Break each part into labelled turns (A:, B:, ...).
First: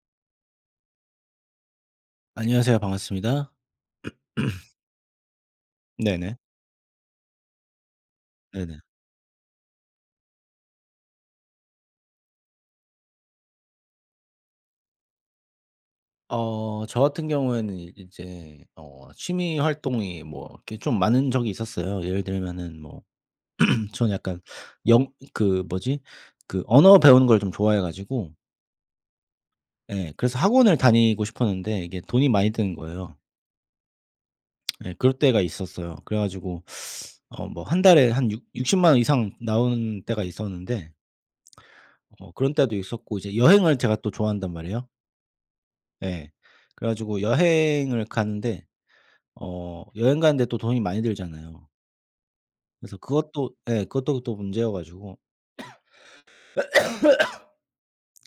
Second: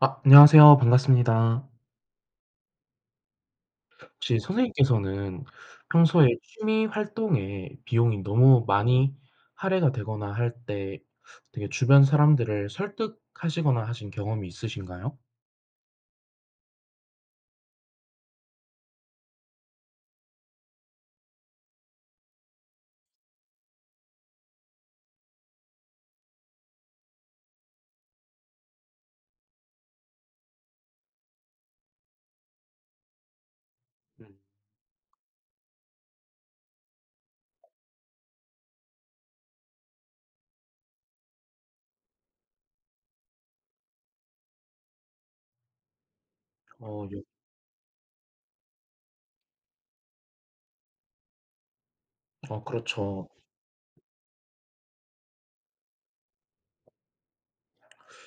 A: 아. 안녕하세요 반갑습니다.
B: 안녕하세요 반갑습니다.
A: 혹시 선생님께서는 평소에
B: 네네.
A: 취미활동에 비용이 너무
B: 네네.
A: 많이 할애가 되거나 할 때 되게 주변 사람들을 설득하시거나 하신 경험이 있으신가요?
B: 어 저 같은 경우에는 이 이제 어 취미활동이 뭐 이렇게 좀 많은 적이 있었어요. 예를 들면은 뭐 전 약간 영 그 뭐지 그 언어 배우는 걸 좀 좋아해 가지고 예 그래서 학원을 다니고 싶었는데 이게 돈이 많이 드는 거예요.
A: 음.
B: 예 그럴 때가 있었어요. 그래 가지고 어 뭐 1 달에 한 육 육십만원 이상 나오는 때가 있었는데 어 그런 때도 있었고 이제 여행을 제가 또 좋아한단 말이에요. 네. 그래
A: 어
B: 가지고
A: 요
B: 여행을 가는데 어 여행 가는 데 또 돈이 많이 들잖아요.
A: 어
B: 그래서
A: 그렇죠.
B: 그것도 예 그것도 또 문제여 가지고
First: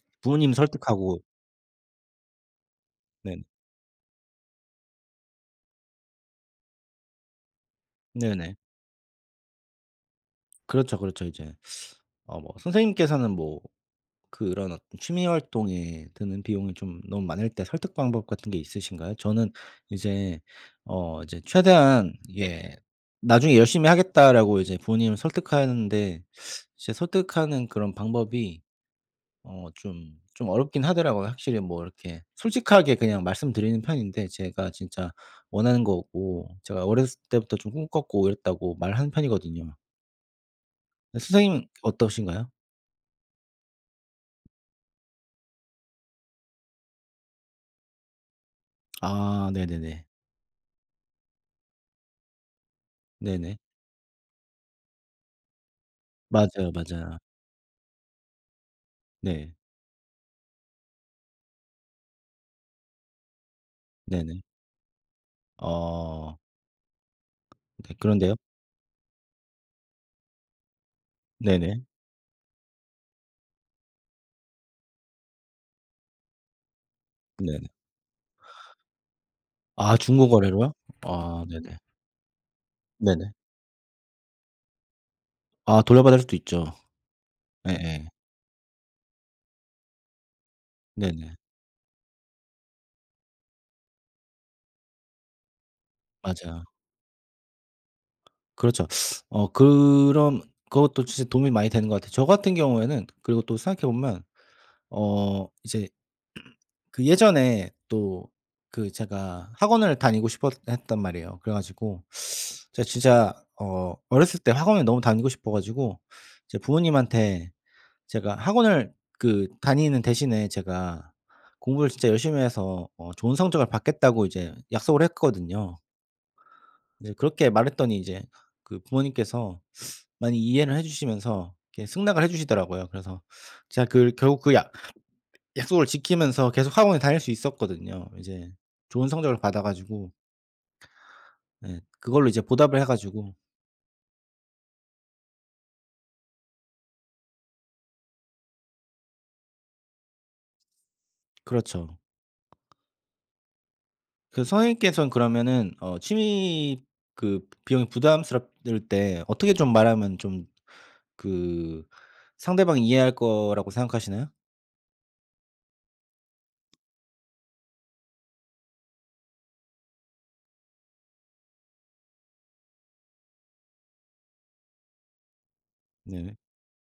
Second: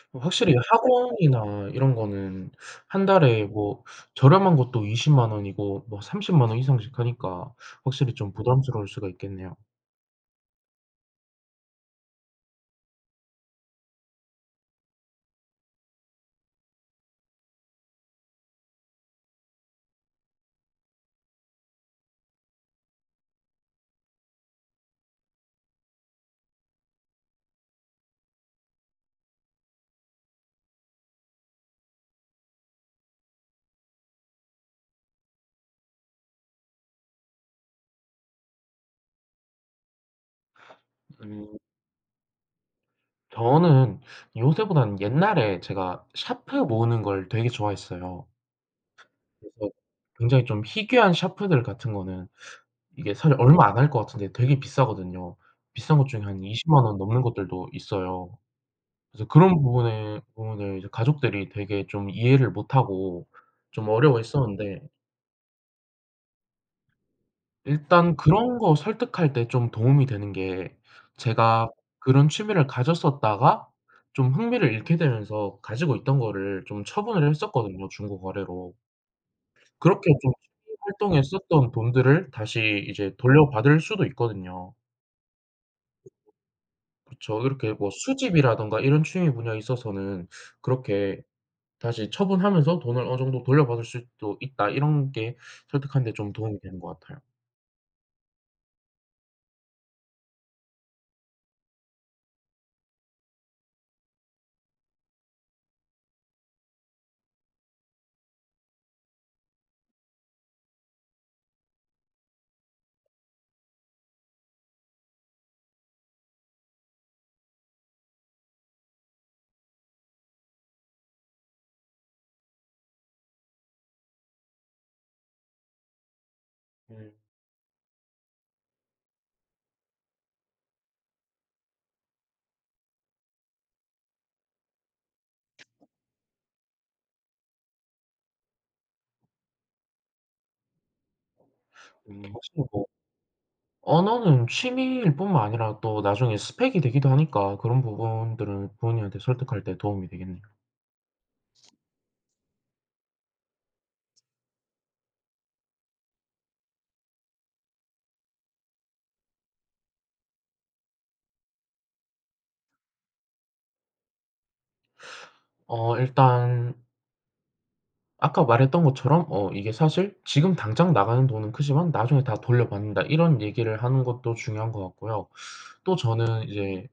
B: 부모님
A: 확실히
B: 설득하고
A: 학원이나 이런 거는 1
B: 네.
A: 달에 뭐 저렴한 것도 200,000 원이고 뭐 300,000 원 이상씩 하니까 확실히 좀
B: 네네.
A: 부담스러울 수가 있겠네요.
B: 그렇죠, 그렇죠 이제. 어 뭐 선생님께서는 뭐 그런 어떤 취미활동에 드는 비용이 좀 너무 많을 때 설득 방법 같은 게 있으신가요? 저는 이제 어 이제 최대한 이게 "나중에 열심히 하겠다."라고 이제 부모님을 설득하는데 이제 설득하는 그런 방법이 어 좀 좀 어렵긴 하더라고요. 확실히 뭐 이렇게 솔직하게 그냥 말씀드리는 편인데 "제가 진짜 원하는 거고 제가 어렸을 때부터 좀 꿈꿨고 이랬다."고 말하는 편이거든요.
A: 음.
B: 선생님은 어떠신가요?
A: 저는 요새보다는 옛날에 제가 샤프 모으는 걸 되게 좋아했어요.
B: 아
A: 그래서
B: 네네네.
A: 굉장히 좀 희귀한 샤프들 같은 거는 이게 사실
B: 네네.
A: 얼마 안 할 것 같은데 되게 비싸거든요. 비싼 것 중에 한
B: 맞아요
A: 200,000 원
B: 맞아요.
A: 넘는 것들도 있어요. 그래서
B: 네.
A: 그런 부분에 부분을 이제 가족들이 되게 좀 이해를 못하고 좀
B: 네네.
A: 어려워했었는데
B: 어. 네
A: 일단
B: 그런데요?
A: 그런 거 설득할 때 좀 도움이 되는게 제가
B: 네네.
A: 그런 취미를 가졌었다가 좀 흥미를 잃게 되면서 가지고 있던 거를 좀 처분을
B: 네.
A: 했었거든요 중고거래로.
B: 아
A: 그렇게 좀
B: 중고거래로요?
A: 취미활동
B: 아
A: 했었던
B: 네네.
A: 돈들을 다시 이제
B: 네네.
A: 돌려받을 수도 있거든요.
B: 아 돌려받을 수도 있죠.
A: 그쵸 이렇게 뭐
B: 예예.
A: 수집이라든가 이런 취미 분야에 있어서는 그렇게
B: 네네.
A: "다시 처분하면서 돈을 어느 정도 돌려받을 수도 있다." 이런 게 설득하는데 좀 도움이
B: 맞아요.
A: 되는 것 같아요.
B: 그렇죠. 어 그런 그것도 진짜 도움이 많이 되는 것 같아요. 저 같은 경우에는 그리고 또 생각해 보면 어 이제 그 예전에 또 그 제가 학원을 다니고 싶어했단 말이에요. 그래 가지고 제가 진짜 어 어렸을 때 학원에 너무 다니고 싶어 가지고 이제 부모님한테 "제가 학원을 그 다니는 대신에 제가 공부를 진짜 열심히 해서 어 좋은 성적을 받겠다."고 이제 약속을 했거든요. 이제
A: 음.
B: 그렇게 말했더니 이제 그 부모님께서 많이 이해를 해 주시면서 이렇게 승낙을 해 주시더라고요. 그래서 제가 그 결국 그 약 약속을 지키면서 계속 학원에 다닐 수 있었거든요. 이제 좋은 성적을 받아 가지고 예
A: 음
B: 그걸로 이제
A: 하시는
B: 보답을
A: 거
B: 해 가지고
A: 언어는 취미일뿐만 아니라 또 나중에 스펙이 되기도 하니까 그런 부분들은 부모님한테 설득할 때 도움이 되겠네요.
B: 그렇죠. 그 선생님께선 그러면은 어 취미 그 비용이 부담스럽 를 때 어떻게 좀 말하면 좀 그 상대방이 이해할 거라고 생각하시나요?
A: 어 일단 아까 말했던 것처럼 어 이게 사실 "지금 당장 나가는 돈은 크지만 나중에 다 돌려받는다." 이런 얘기를 하는 것도 중요한 것 같고요. 또
B: 네.
A: 저는 이제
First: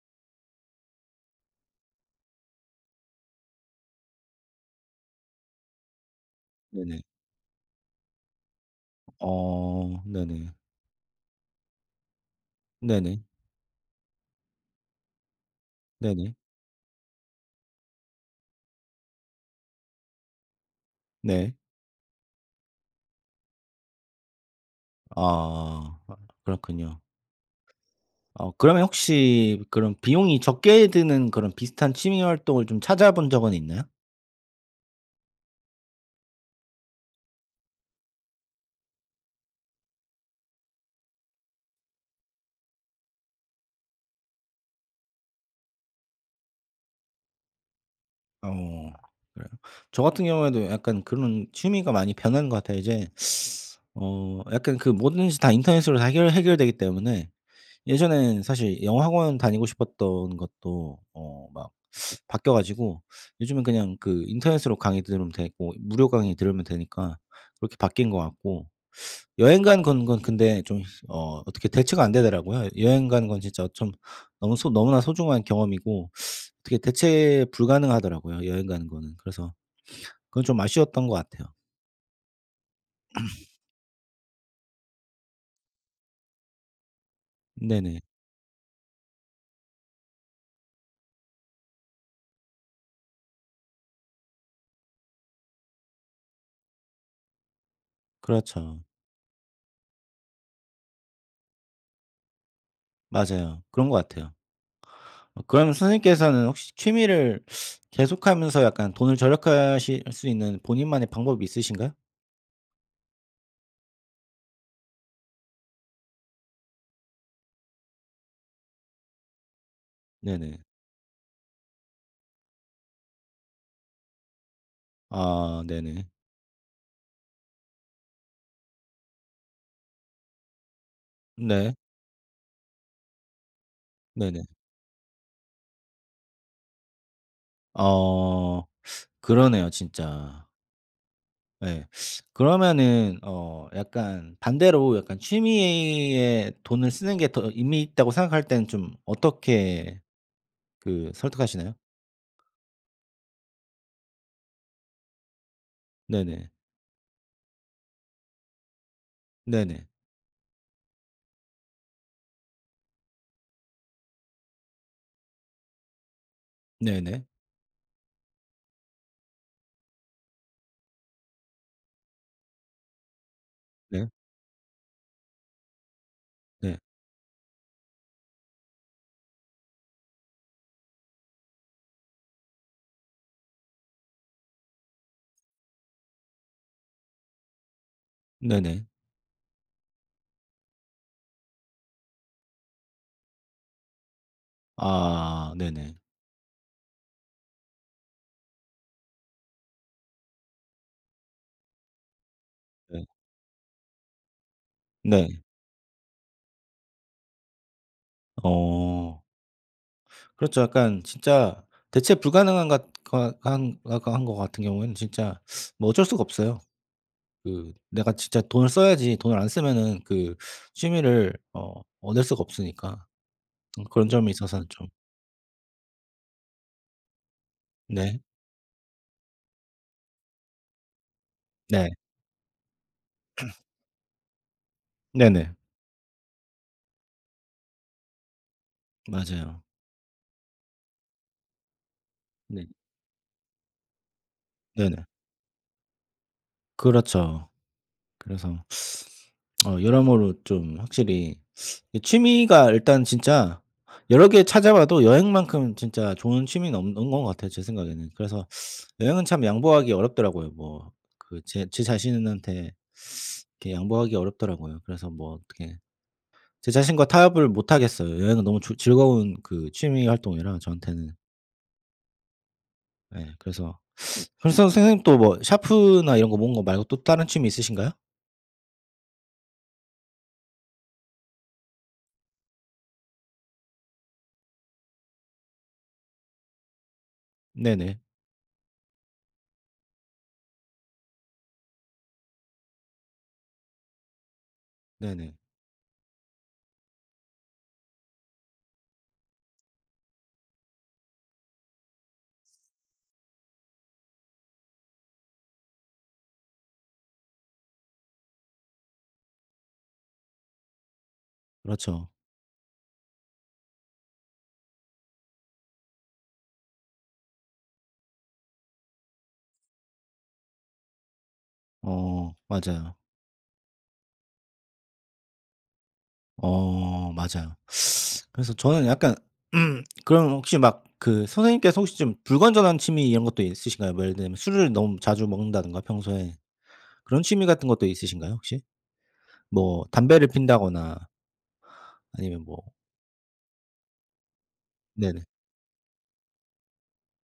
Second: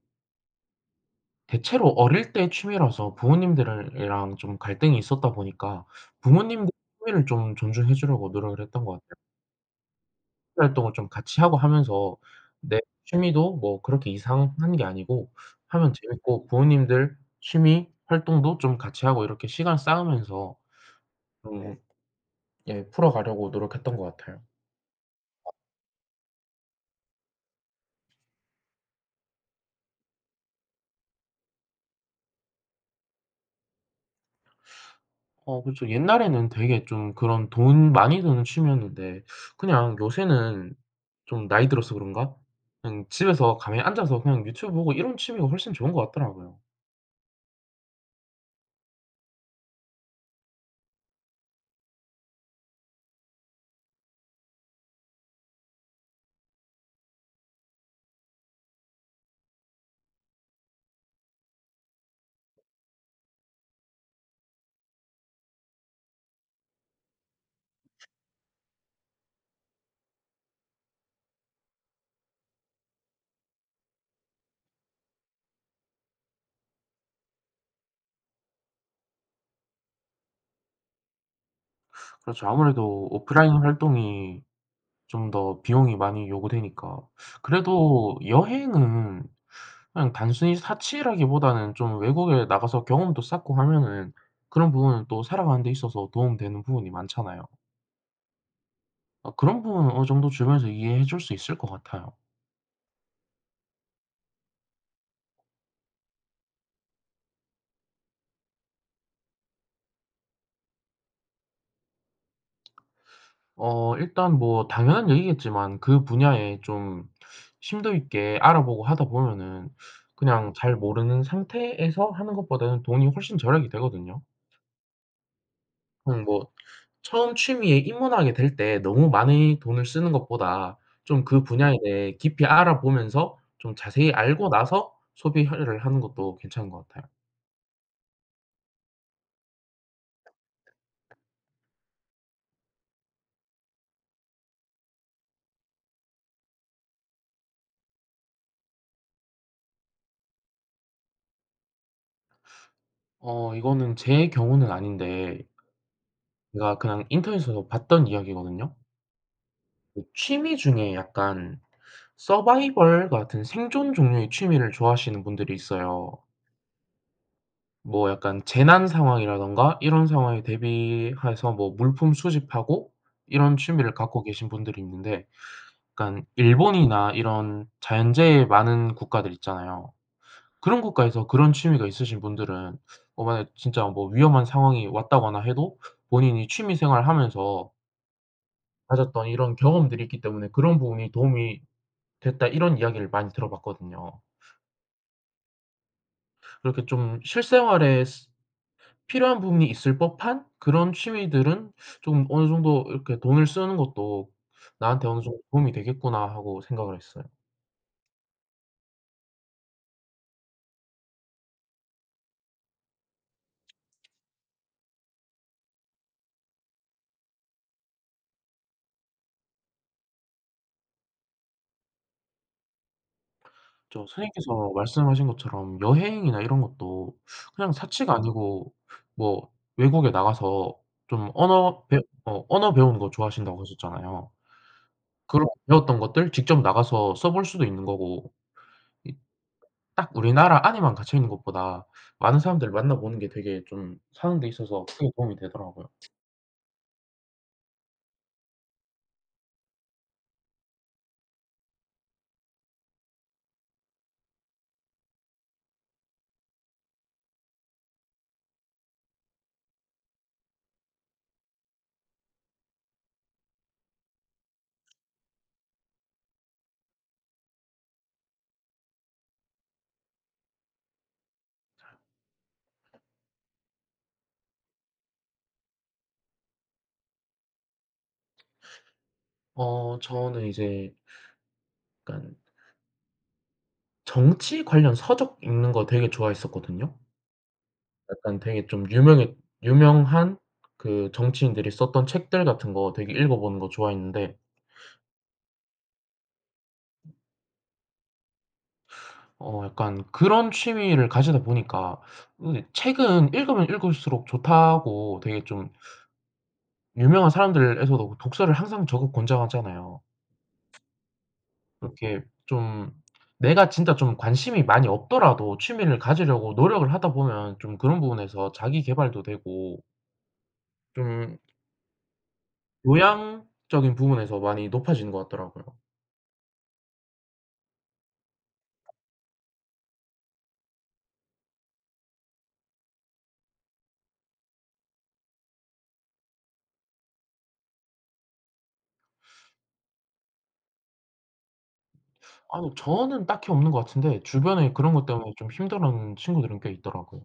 A: 대체로 어릴 때 취미라서 부모님들이랑 좀 갈등이 있었다 보니까 부모님들
B: 네네.
A: 취미를 좀 존중해 주려고 노력을 했던 것 같아요.
B: 어 네네.
A: 취미 활동을 좀 같이 하고 하면서 내
B: 네네.
A: 취미도 뭐 그렇게 이상한 게 아니고 하면
B: 네네.
A: 재미있고 부모님들 취미 활동도 좀 같이 하고 이렇게 시간 쌓으면서
B: 네.
A: 좀 예 풀어가려고 노력했던 것 같아요.
B: 아. 아 그렇군요. 어 그러면 혹시 그럼 비용이 적게 드는 그런 비슷한 취미 활동을 좀 찾아본 적은 있나요?
A: 어 그쵸. 옛날에는 되게 좀 그런 돈 많이 드는 취미였는데 그냥 요새는 좀 나이 들어서 그런가 그냥 집에서 가만히 앉아서 그냥 유튜브 보고 이런 취미가 훨씬 좋은 것 같더라고요.
B: 어 그래요. 저 같은 경우에도 약간 그런 취미가 많이 변한 것 같아요. 이제 어 약간 그 뭐든지 다 인터넷으로 다 해결 해결되기 때문에 예전에는 사실 영어학원 다니고 싶었던 것도 뭐 어 막 바뀌어 가지고 요즘은 그냥 그 인터넷으로 강의 들으면 되고 무료 강의 들으면 되니까 그렇게 바뀐 것 같고 여행 가는 건 건 근데 좀 어 어떻게 대체가 안 되더라고요. 여행 가는 건 진짜 좀 너무 소 너무나 소중한 경험이고 어떻게 대체 불가능하더라고요 여행 가는 거는. 그래서 그건 좀 아쉬웠던 것 같아요.
A: 그렇죠. 아무래도 오프라인 활동이 좀 더 비용이 많이 요구되니까
B: 네네.
A: 그래도 여행은 그냥 단순히 사치라기보다는 좀 외국에 나가서 경험도 쌓고 하면은 그런 부분은 또 살아가는데 있어서 도움되는 부분이 많잖아요.
B: 그렇죠.
A: 아 그런 부분은 어느 정도 주변에서 이해해 줄 수 있을 것 같아요.
B: 맞아요. 그런 것 같아요. 그러면 선생님께서는 혹시 취미를 계속하면서 약간 돈을 절약하실 수 있는 본인만의 방법이 있으신가요?
A: 어 일단 뭐 당연한 얘기겠지만 그 분야에 좀 심도 있게 알아보고 하다보면은 그냥
B: 네네.
A: 잘 모르는 상태에서 하는 것보다는 돈이 훨씬 절약이 되거든요.
B: 아 네네.
A: 그냥 뭐 처음 취미에 입문하게 될 때 너무 많이 돈을 쓰는 것보다 좀 그
B: 네.
A: 분야에 대해 깊이 알아보면서 좀 자세히
B: 네네.
A: 알고 나서 소비화를 하는 것도 괜찮은 것 같아요.
B: 아 그러네요 진짜. 네. 그러면은 어 약간 반대로 약간 '취미에 돈을 쓰는 게 더 의미 있다.'고 생각할 때는 좀 어떻게 그 설득하시나요?
A: 어 이거는 제 경우는 아닌데
B: 네네.
A: 제가 그냥 인터넷에서 봤던 이야기거든요.
B: 네네.
A: 이 취미 중에 약간 서바이벌 같은 생존 종류의 취미를 좋아하시는 분들이 있어요.
B: 네네.
A: 뭐 약간 재난 상황이라든가 이런 상황에 대비해서 뭐 물품 수집하고 이런 취미를
B: 네.
A: 갖고 계신 분들이 있는데 그러니깐
B: 네.
A: 일본이나 이런 자연재해 많은 국가들이 있잖아요. 그런 국가에서 그런 취미가 있으신 분들은 어 만약 진짜 뭐 위험한 상황이 왔다거나 해도 본인이 취미 생활하면서
B: 네네.
A: 가졌던 이런 경험들이 있기 때문에 "그런 부분이 도움이 됐다." 이런 이야기를 많이 들어봤거든요.
B: 아 네네.
A: 그렇게 좀 '실생활에 스 필요한 부분이 있을 법한 그런 취미들은 좀 어느 정도
B: 예.
A: 이렇게 돈을 쓰는 것도 나한테 어느
B: 네.
A: 정도 도움이 되겠구나.' 하고 생각을 했어요.
B: 어. 그렇죠. 약간 진짜 대체 불가능한 것 것 한 거 거 한 거 같은 경우에는 진짜 뭐 어쩔 수가 없어요. 그 내가 진짜 돈을 써야지 돈을 안 쓰면은 그 취미를 어 얻을 수가 없으니까. 음
A: 저
B: 그런 점에 있어서는
A: 선생님께서
B: 좀...
A: 말씀하신 것처럼 여행이나 이런 것도 그냥 사치가
B: 네.
A: 아니고 뭐 외국에 나가서 좀 언어
B: 네.
A: 배 어 언어 배우는 거 좋아하신다고 하셨잖아요. 그리고
B: 네네.
A: 배웠던 것들 직접 나가서 써볼 수도 있는 거고. 이
B: 맞아요.
A: 딱 우리나라 안에만 갇혀 있는 것보다 많은
B: 네.
A: 사람들을 만나보는 게 되게 좀 사는데 있어서
B: 네네.
A: 크게 도움이 되더라고요.
B: 그렇죠. 그래서 어 여러모로 좀 확실히 이 취미가 일단 진짜 여러 개 찾아봐도 여행만큼 진짜 좋은 취미는 없 없는 것 같아요 제 생각에는. 그래서 여행은 참 양보하기 어렵더라고요. 뭐 그 제 제 자신한테 이렇게 양보하기 어렵더라고요. 그래서 뭐 어떻게 제 자신과 타협을 못 하겠어요. 여행은 너무 좋 즐거운 그 취미 활동이라 저한테는. 예. 그래서 그럼 선 선생님 또 뭐 샤프나 이런 거 모으는 거 말고 또 다른 취미 있으신가요?
A: 어 저는 이제 약간 정치 관련 서적 읽는 거 되게 좋아했었거든요.
B: 네네.
A: 약간 되게 좀 유명했 유명한 그 정치인들이 썼던 책들 같은 거 되게 읽어보는 거 좋아했는데
B: 네네.
A: 어 약간 그런 취미를 가지다 보니까 으 책은 읽으면 읽을수록 좋다고 되게 좀 유명한 사람들에서도 독서를 항상 적극 권장하잖아요.
B: 그렇죠.
A: 그렇게 좀 내가 진짜 좀 관심이 많이 없더라도 취미를 가지려고 노력을 하다 보면 좀 그런 부분에서 자기계발도 되고 좀
B: 어. 맞아요.
A: 교양적인 부분에서 많이 높아지는 것 같더라고요.
B: 어. 맞아요. 그래서 저는 약간 그럼 혹시 막 그 선생님께서 혹시 좀 불건전한 취미 이런 것도 있으신가요? 뭐 예를 들면 술을 너무 자주 먹는다든가 평소에. 그런 취미 같은 것도 있으신가요 혹시? 뭐 담배를 피운다거나 아니면 뭐
A: 아니요. 저는 딱히 없는 것 같은데 주변에 그런 것
B: 네네.
A: 때문에 좀 힘들어하는 친구들은 꽤 있더라고요.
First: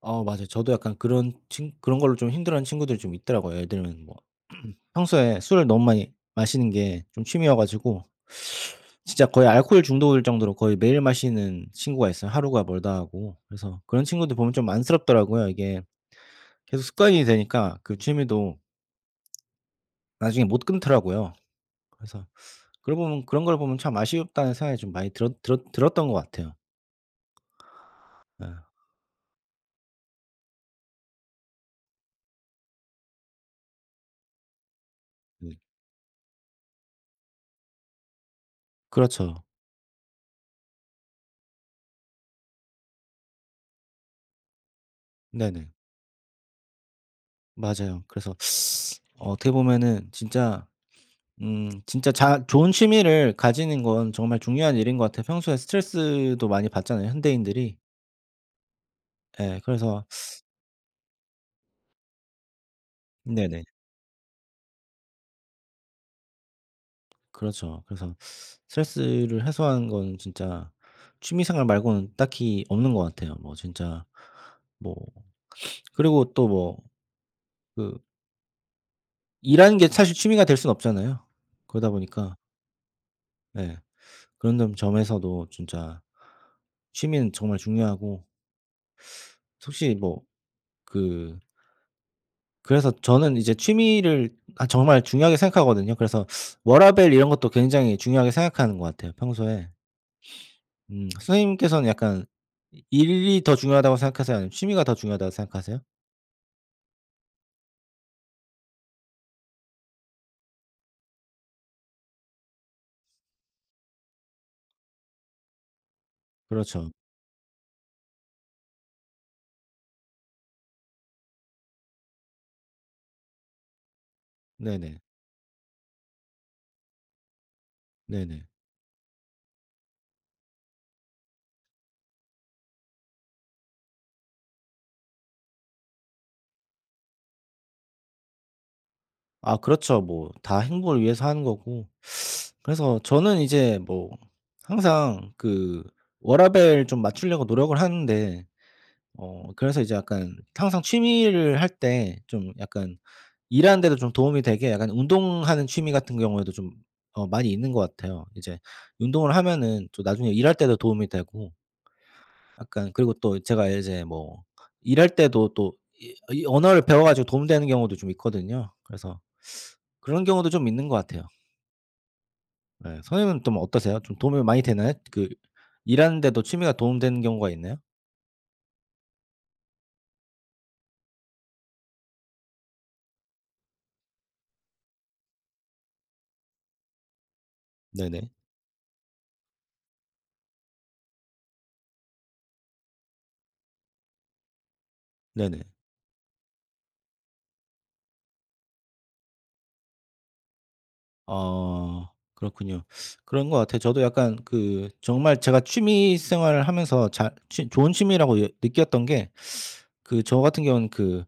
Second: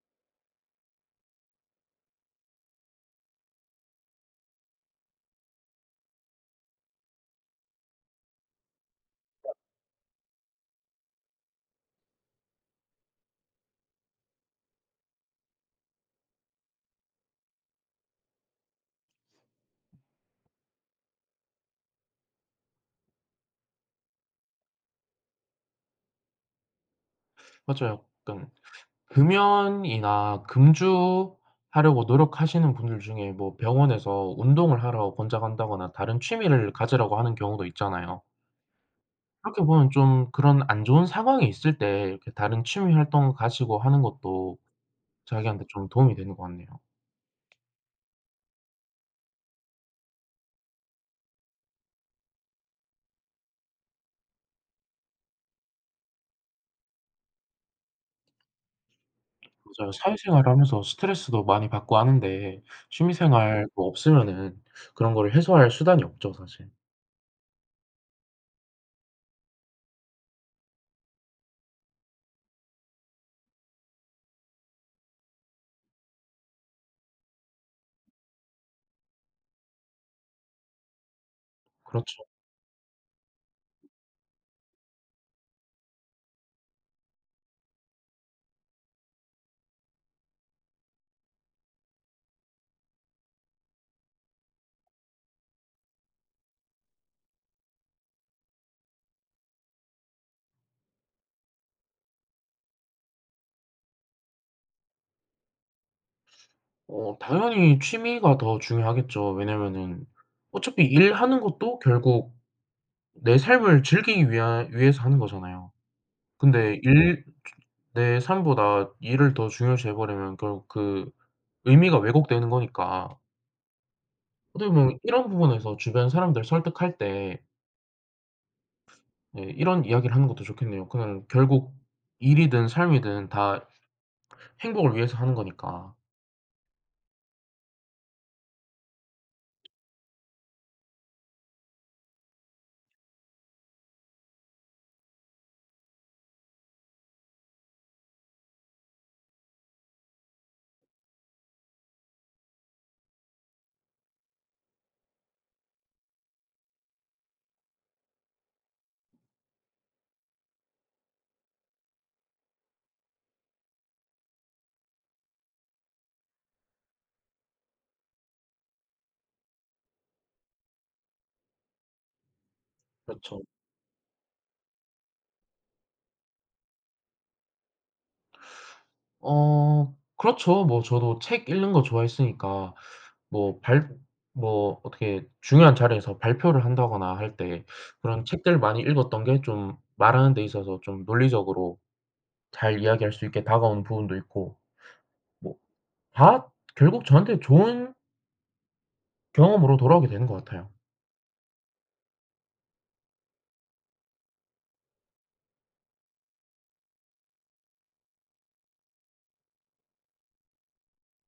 B: 어 맞아요. 저도 약간 그런 친 그런 걸로 좀 힘들어하는 친구들이 좀 있더라고요. 예를 들면 뭐 평소에 술을 너무 많이 마시는 게 좀 취미여 가지고 진짜 거의 알코올 중독일 정도로 거의 매일 마시는 친구가 있어요 하루가 멀다 하고. 그래서 그런 친구들 보면 좀 안쓰럽더라고요. 이게 계속 습관이 되니까 그 취미도 ...나중에 못 끊더라고요. 그래서 그런 걸 보면 그런 걸 보면 참 아쉽다는 생각이 좀 많이 들었 들었 들었던 것 같아요.
A: 맞아요.
B: 네.
A: 그러니깐 금연이나 금주하려고 노력하시는 분들 중에 뭐 병원에서 운동을 하라고
B: 네.
A: 권장한다거나 다른 취미를 가지라고 하는 경우도 있잖아요.
B: 그렇죠.
A: 그렇게 보면 좀 그런 안 좋은 상황이 있을 때 이렇게 다른 취미 활동을 가지고 하는 것도 자기한테
B: 네네.
A: 좀 도움이 되는 것 같네요.
B: 맞아요. 그래서 어 어떻게 보면은 진짜 음 진짜 자 좋은 취미를 가지는 건 정말 중요한 일인 것 같아요. 평소에 스트레스도 많이 받잖아요 현대인들이. 예.
A: 맞아요.
B: 그래서
A: 사회생활을 하면서 스트레스도 많이 받고 하는데 취미
B: 네네.
A: 생활도 없으면은 그런 걸 해소할 수단이 없죠 사실.
B: 그렇죠. 그래서 스트레스를 해소하는 건 진짜 취미 생활 말고는 딱히 없는 것 같아요. 뭐 진짜 뭐 그리고 또 뭐 그 일하는 게 사실 취미가 될 수는 없잖아요. 그러다
A: 그렇죠.
B: 보니까 예. 그런 점 점에서도 진짜 취미는 정말 중요하고 솔직히 뭐 그 그래서 저는 이제 취미를 아 정말 중요하게 생각하거든요. 그래서 워라밸 이런 것도 굉장히 중요하게 생각하는 것 같아요 평소에. 음 선생님께서는 약간 이 일이 더 중요하다고 생각하세요 아니면 취미가 더 중요하다고 생각하세요?
A: 어 당연히 취미가 더 중요하겠죠. 왜냐하면은 어차피 일하는 것도 결국 내 삶을 즐기기 위하 위해서 하는 거잖아요. 근데
B: 그렇죠.
A: 일 내 삶보다 일을 더 중요시해 버리면 결국 그 의미가 왜곡되는 거니까 어떻게 보면
B: 네네.
A: 이런 부분에서 주변 사람들을 설득할 때
B: 네네.
A: 네 이런 이야기를 하는 것도 좋겠네요. 그냥 결국 일이든 삶이든 다 행복을 위해서 하는 거니까.
B: 아 그렇죠. 뭐 다 행복을 위해서 하는 거고. 그래서 저는 이제 뭐 항상 그 워라밸 좀 맞추려고 노력을 하는데 어 그래서 이제 약간 항상 취미를 할 때 좀 약간 일하는데도 좀 도움이 되게 약간 운동하는 취미 같은 경우에도 좀 어 많이 있는 것 같아요. 이제 운동을 하면은 또 나중에 일할 때도 도움이 되고 약간 그리고 또 제가 이제 뭐 일할 때도 또 이 이 언어를 배워 가지고 도움 되는 경우도 좀 있거든요. 그래서 그런 경우도 좀 있는 것 같아요. 예. 선생님은
A: 그렇죠.
B: 좀 어떠세요? 좀 도움이 많이 되나요? 그 일하는데도 취미가 도움 되는 경우가 있나요?
A: 어. 그렇죠. 뭐 저도 책 읽는 거 좋아했으니까 뭐 발 뭐 어떻게 중요한 자리에서 발표를 한다거나 할 때 그런
B: 네네.
A: 책들 많이 읽었던 게 좀 말하는데 있어서 좀 논리적으로 잘 이야기할 수 있게 다가오는 부분도 있고, 뭐
B: 네네.
A: 다 결국 저한테는 좋은 경험으로 돌아오게 되는 것 같아요.
B: 아. 그렇군요. 그런 것 같아요. 저도 약간 그 정말 제가 취미 생활을 하면서 자 취 좋은 취미라고 예 느꼈던 게 그 저 같은 경우는 그,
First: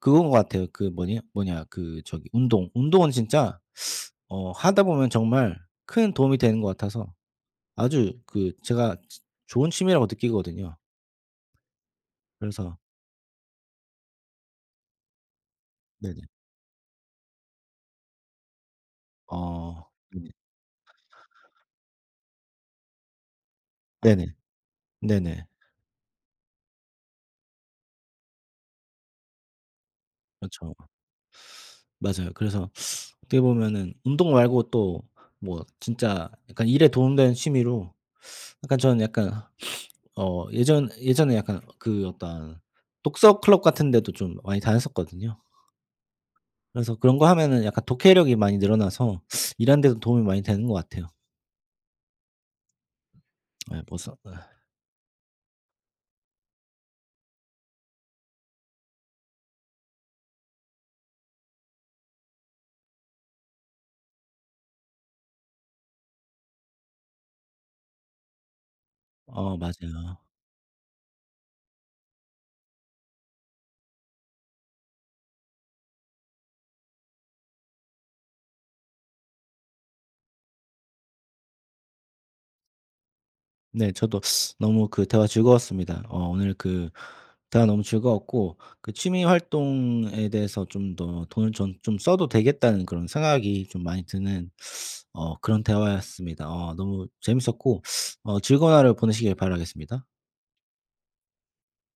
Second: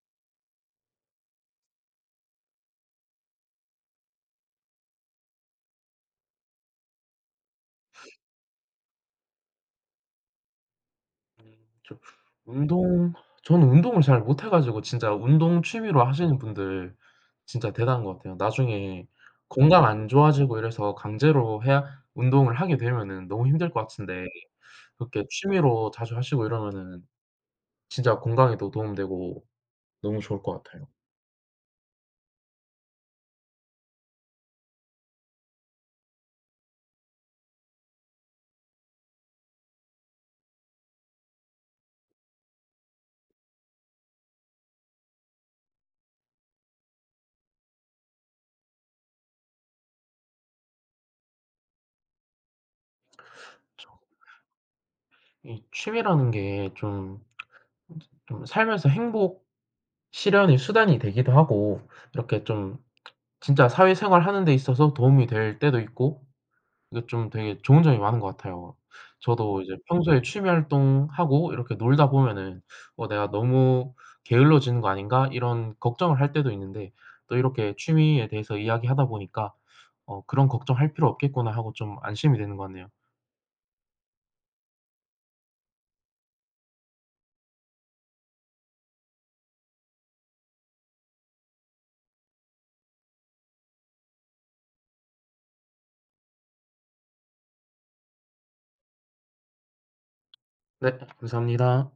B: 그거인 것 같아요. 그 뭐냐 뭐냐 그 저기 운동 운동은 진짜 어 하다 보면 정말 큰 도움이 되는 것 같아서 아주 그 제가 조 좋은 취미라고 느끼거든요.
A: 저
B: 그래서
A: 운동 전 운동을 잘 못 해 가지고 진짜 운동 취미로
B: 네네.
A: 하시는 분들 진짜 대단한 것 같아요. 나중에 건강
B: 어.
A: 안
B: 네네.
A: 좋아지고 이래서 강제로 해야 운동을 하게 되면은 너무 힘들 것
B: 네네.
A: 같은데 그렇게
B: 네네.
A: 취미로 자주 하시고 이러면은 진짜 건강에도 도움 되고 너무 좋을 것
B: 그렇죠.
A: 같아요.
B: 맞아요. 그래서 어떻게 보면은 운동 말고 또 뭐 진짜 약간 일에 도움되는 취미로 약간 저는 약간 어 예전 예전에 약간 그 어떤 독서 클럽 같은 데도 좀 많이 다녔었거든요. 그래서 그런 거 하면은 약간 독해력이 많이 늘어나서 일하는데도 도움이 많이 되는 것 같아요. 예.
A: 그쵸.
B: 보서 으에.
A: 이 취미라는 게 좀 좀 좀 살면서 행복 실현의 수단이 되기도 하고 이렇게 좀 진짜 사회생활 하는 데 있어서 도움이 될 때도 있고 이게 좀 되게 좋은 점이 많은 것 같아요.
B: 어.
A: 저도 이제
B: 맞아요.
A: 평소에 취미 활동하고 이렇게 놀다 보면은 '어 내가 너무 게을러지는 거 아닌가?' 이런 걱정을 할 때도 있는데 또 이렇게 취미에 대해서 이야기하다 보니까 '어 그런 걱정 할 필요 없겠구나.' 하고 좀 안심이 되는 것 같네요.
B: 네. 저도 너무 그 대화 즐거웠습니다. 어 오늘 그 대화 너무 즐거웠고 그 취미 활동에 대해서 좀 더 돈을 좀 좀 써도 되겠다는 그런 생각이 좀 많이 드는 어 그런 대화였습니다. 어 너무 재밌었고 어 즐거운 하루 보내시길 바라겠습니다.
A: 네. 감사합니다.